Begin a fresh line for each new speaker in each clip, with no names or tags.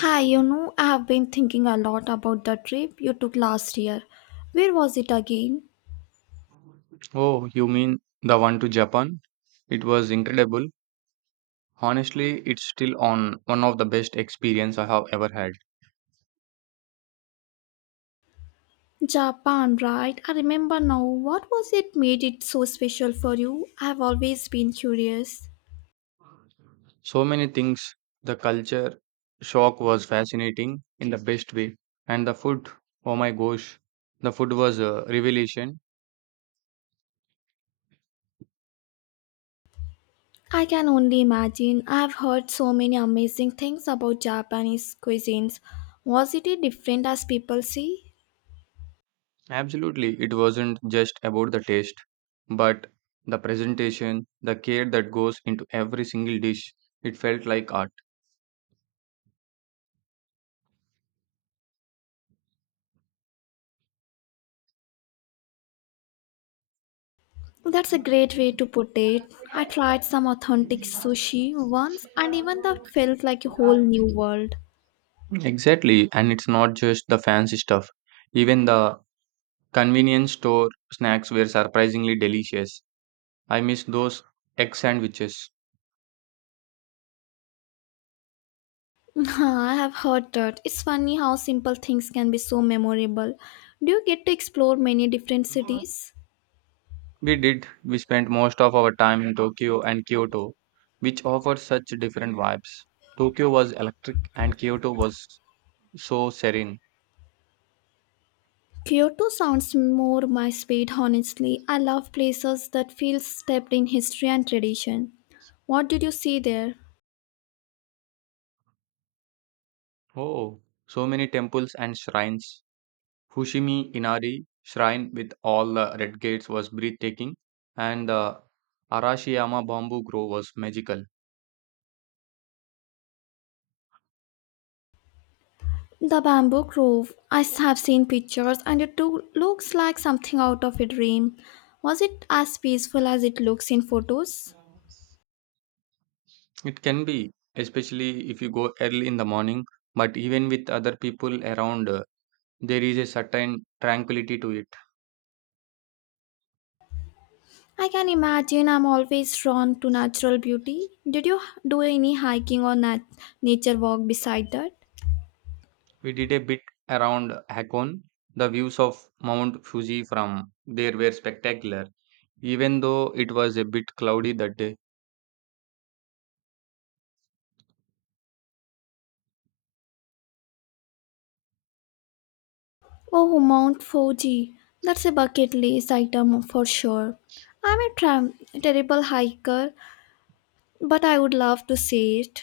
Hi, I have been thinking a lot about the trip you took last year. Where was it again?
Oh, you mean the one to Japan? It was incredible. Honestly, it's still on one of the best experience I have ever had.
Japan, right? I remember now. What was it made it so special for you? I have always been curious.
So many things, the culture shock was fascinating in the best way, and the food, oh my gosh, the food was a revelation.
I can only imagine. I have heard so many amazing things about Japanese cuisines. Was it different as people say?
Absolutely, it wasn't just about the taste, but the presentation, the care that goes into every single dish. It felt like art.
That's a great way to put it. I tried some authentic sushi once and even that felt like a whole new world.
Exactly, and it's not just the fancy stuff. Even the convenience store snacks were surprisingly delicious. I miss those egg sandwiches.
I have heard that. It's funny how simple things can be so memorable. Do you get to explore many different cities?
We did. We spent most of our time in Tokyo and Kyoto, which offered such different vibes. Tokyo was electric and Kyoto was so serene.
Kyoto sounds more my speed, honestly. I love places that feel steeped in history and tradition. What did you see there?
Oh, so many temples and shrines. Fushimi Inari shrine with all the red gates was breathtaking, and the Arashiyama bamboo grove was magical.
The bamboo grove. I have seen pictures and it too looks like something out of a dream. Was it as peaceful as it looks in photos?
It can be, especially if you go early in the morning, but even with other people around, there is a certain tranquility to it.
I can imagine I'm always drawn to natural beauty. Did you do any hiking or nature walk beside that?
We did a bit around Hakone. The views of Mount Fuji from there were spectacular. Even though it was a bit cloudy that day,
Oh, Mount Fuji. That's a bucket list item for sure. I'm a terrible hiker, but I would love to see it.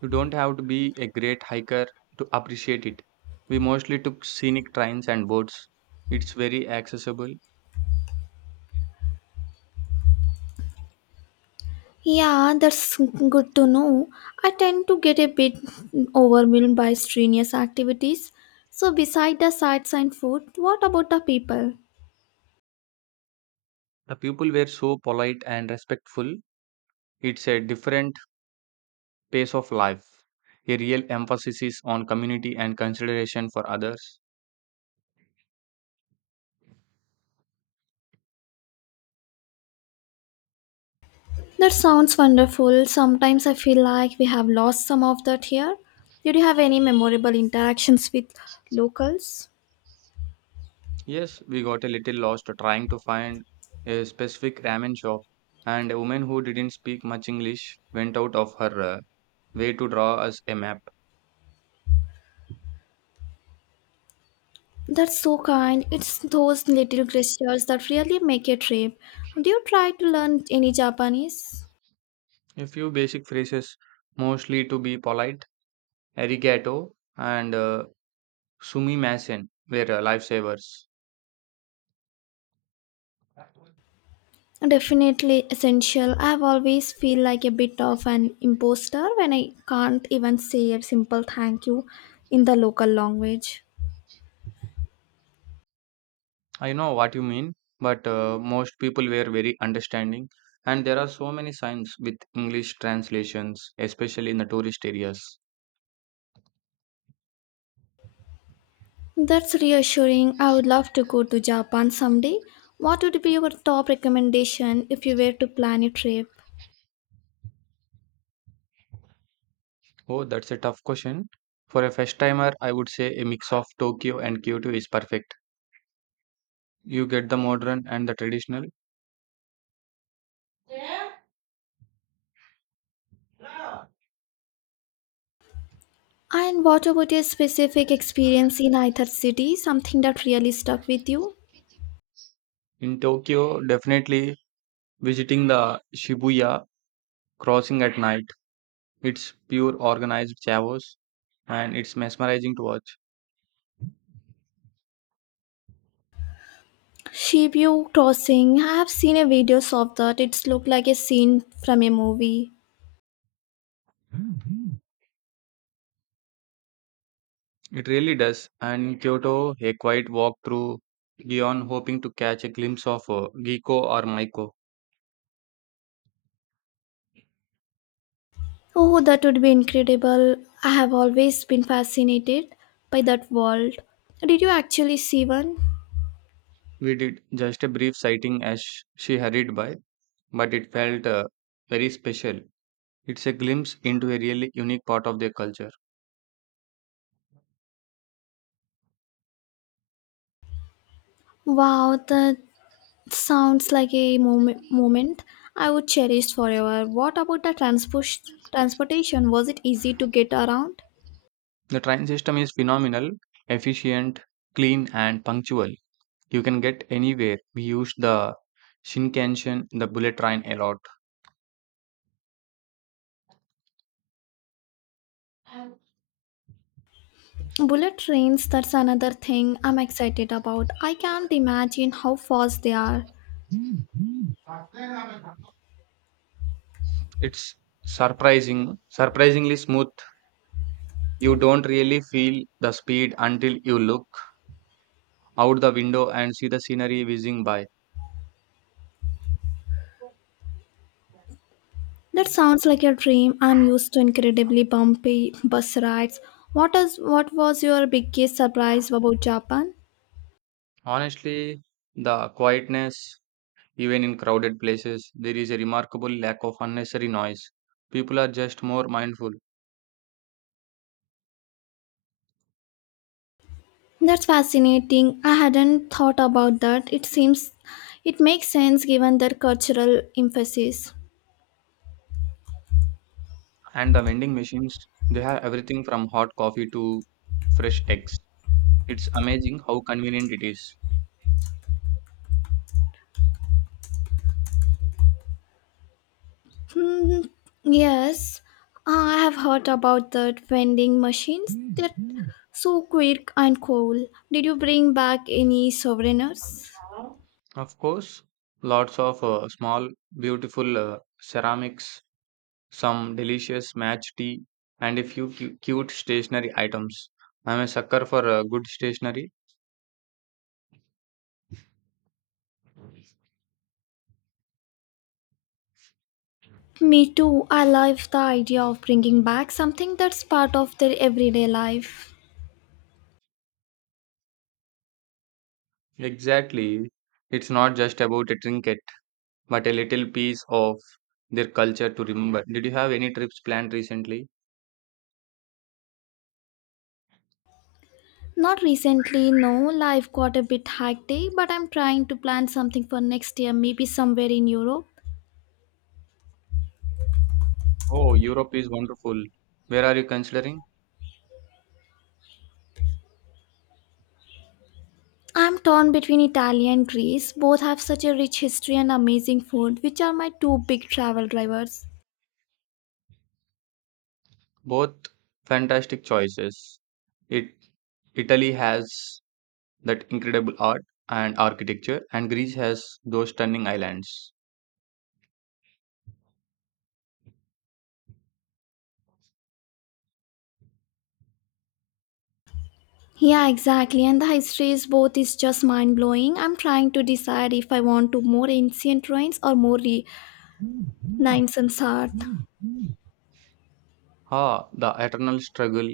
you don't have to be a great hiker to appreciate it. We mostly took scenic trains and boats. It's very accessible.
Yeah, that's good to know. I tend to get a bit overwhelmed by strenuous activities. So, beside the sights and food, what about the people?
The people were so polite and respectful. It's a different pace of life. A real emphasis is on community and consideration for others.
That sounds wonderful. Sometimes I feel like we have lost some of that here. Did you have any memorable interactions with locals?
Yes, we got a little lost trying to find a specific ramen shop, and a woman who didn't speak much English went out of her way to draw us a map.
That's so kind. It's those little gestures that really make a trip. Do you try to learn any Japanese?
A few basic phrases, mostly to be polite, arigato and sumimasen, were lifesavers.
Definitely essential. I've always feel like a bit of an imposter when I can't even say a simple thank you in the local language.
I know what you mean, but most people were very understanding, and there are so many signs with English translations, especially in the tourist areas.
That's reassuring. I would love to go to Japan someday. What would be your top recommendation if you were to plan a trip?
Oh, that's a tough question. For a first timer, I would say a mix of Tokyo and Kyoto is perfect. You get the modern and the traditional.
And what about a specific experience in either city? Something that really stuck with you?
In Tokyo, definitely visiting the Shibuya crossing at night. It's pure organized chaos and it's mesmerizing to
Shibuya Crossing. I have seen a videos of that. It's looked like a scene from a movie.
watch. It really does. And Kyoto, a quiet walk through Gion, hoping to catch a glimpse of Giko or Maiko.
Oh, that would be incredible. I have always been fascinated by that world. Did you actually see one?
We did just a brief sighting as she hurried by, but it felt very special. It's a glimpse into a really unique part of their culture.
Wow, that sounds like a moment I would cherish forever. What about the transportation? Was it easy to get around?
The train system is phenomenal, efficient, clean, and punctual. You can get anywhere. We use the Shinkansen, the bullet train, a lot.
Bullet trains, that's another thing I'm excited about. I can't imagine how fast they are.
It's surprisingly smooth. You don't really feel the speed until you look out the window and see the scenery whizzing by.
That sounds like a dream. I'm used to incredibly bumpy bus rides. What was your biggest surprise about Japan?
Honestly, the quietness, even in crowded places, there is a remarkable lack of unnecessary noise. People are just more mindful.
That's fascinating. I hadn't thought about that. It seems it makes sense given their cultural emphasis.
And the vending machines, they have everything from hot coffee to fresh eggs. It's amazing how convenient it is.
Mm, yes, I have heard about the vending machines. They're so quick and cool. Did you bring back any souvenirs?
Of course, lots of small, beautiful ceramics, some delicious match tea, and a few cute stationery items. I'm a sucker for good stationery.
Me too. I love the idea of bringing back something that's part of their everyday life.
Exactly. It's not just about a trinket, but a little piece of their culture to remember. Did you have any trips planned recently?
Not recently, no. Life got a bit hectic, but I'm trying to plan something for next year, maybe somewhere in Europe.
Oh, Europe is wonderful. Where are you considering?
I'm torn between Italy and Greece. Both have such a rich history and amazing food, which are my two big travel drivers.
Both fantastic choices. It Italy has that incredible art and architecture, and Greece has those stunning islands.
Yeah, exactly. And the history is both is just mind blowing. I'm trying to decide if I want to more ancient ruins or more Renaissance art.
Ah, the eternal struggle.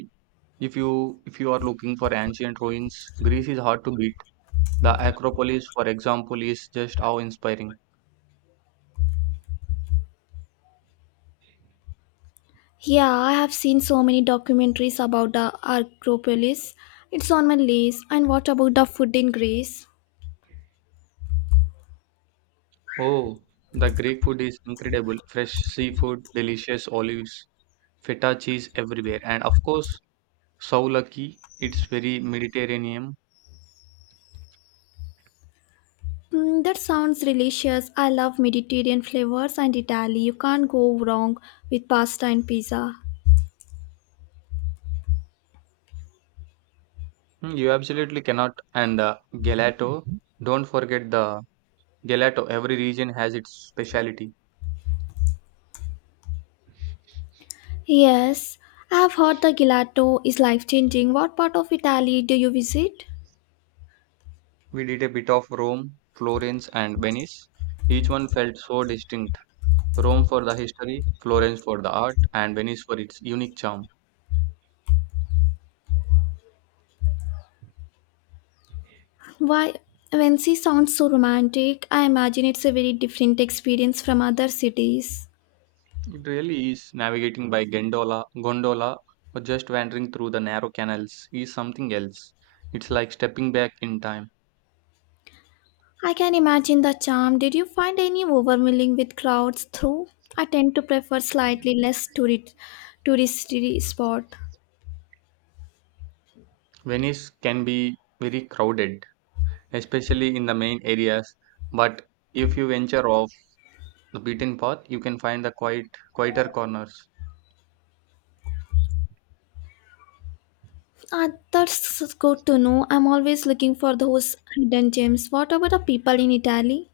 If you are looking for ancient ruins, Greece is hard to beat. The Acropolis, for example, is just awe-inspiring.
Yeah, I have seen so many documentaries about the Acropolis. It's on my list. And what about the food in Greece?
Oh, the Greek food is incredible. Fresh seafood, delicious olives, feta cheese everywhere, and of course, souvlaki. It's very Mediterranean.
Mm, that sounds delicious. I love Mediterranean flavors and Italy. You can't go wrong with pasta and pizza.
Hmm, you absolutely cannot. And the gelato. Don't forget the gelato. Every region has its specialty.
Yes, I have heard the gelato is life changing. What part of Italy do you visit?
We did a bit of Rome, Florence, and Venice. Each one felt so distinct. Rome for the history, Florence for the art, and Venice for its unique charm.
Why, when she sounds so romantic, I imagine it's a very different experience from other cities.
It really is. Navigating by gondola, or just wandering through the narrow canals is something else. It's like stepping back in time.
I can imagine the charm. Did you find any overwhelming with crowds through? I tend to prefer slightly less tourist touristy spot.
Venice can be very crowded, especially in the main areas, but if you venture off the beaten path, you can find the quieter corners.
Ah, that's good to know. I'm always looking for those hidden gems. What about the people in Italy?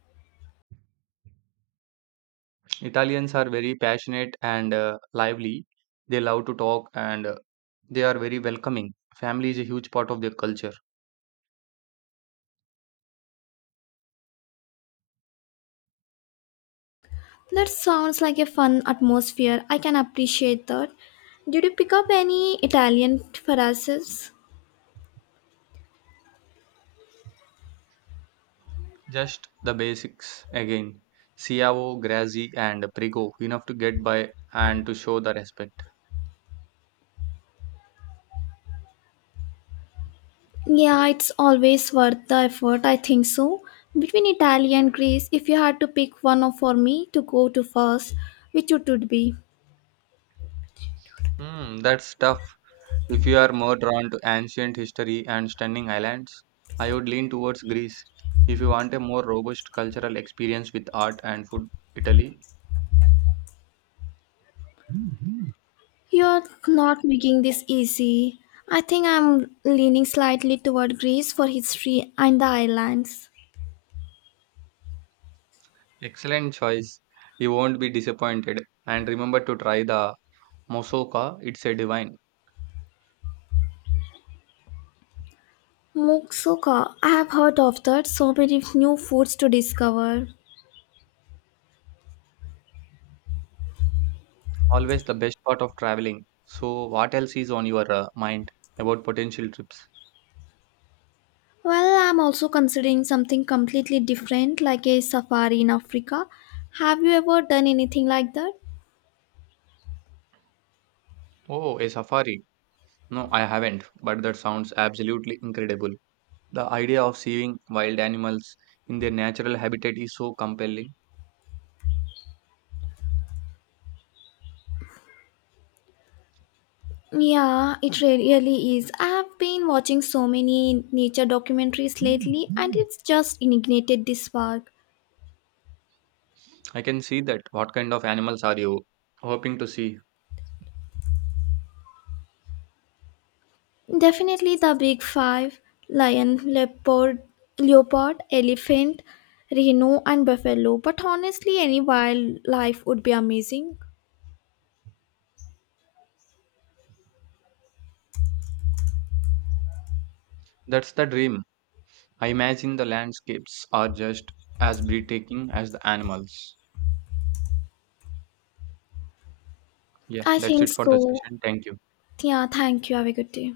Italians are very passionate and lively. They love to talk and they are very welcoming. Family is a huge part of their culture.
That sounds like a fun atmosphere. I can appreciate that. Did you pick up any Italian phrases?
Just the basics again. Ciao, Grazi, and Prigo, enough to get by and to show the respect.
Yeah, it's always worth the effort, I think so. Between Italy and Greece, if you had to pick for me to go to first, which it would be?
Hmm, that's tough. If you are more drawn to ancient history and stunning islands, I would lean towards Greece. If you want a more robust cultural experience with art and food, Italy.
You're not making this easy. I think I'm leaning slightly toward Greece for history and the islands.
Excellent choice. You won't be disappointed. And remember to try the Mosoka, it's a divine.
Moussaka, I have heard of that, so many new foods to discover.
Always the best part of traveling. So, what else is on your mind about potential trips?
Well, I'm also considering something completely different like a safari in Africa. Have you ever done anything like that?
Oh, a safari. No, I haven't, but that sounds absolutely incredible. The idea of seeing wild animals in their natural habitat is so compelling.
Yeah, it really is. I have been watching so many nature documentaries lately and it's just ignited this spark.
I can see that. What kind of animals are you hoping to see?
Definitely the big five lion, leopard, elephant, rhino, and buffalo. But honestly, any wildlife would be amazing.
That's the dream. I imagine the landscapes are just as breathtaking as the animals. Yeah,
I
that's
think
it for the
so.
session. Thank you.
Yeah, thank you. Have a good day.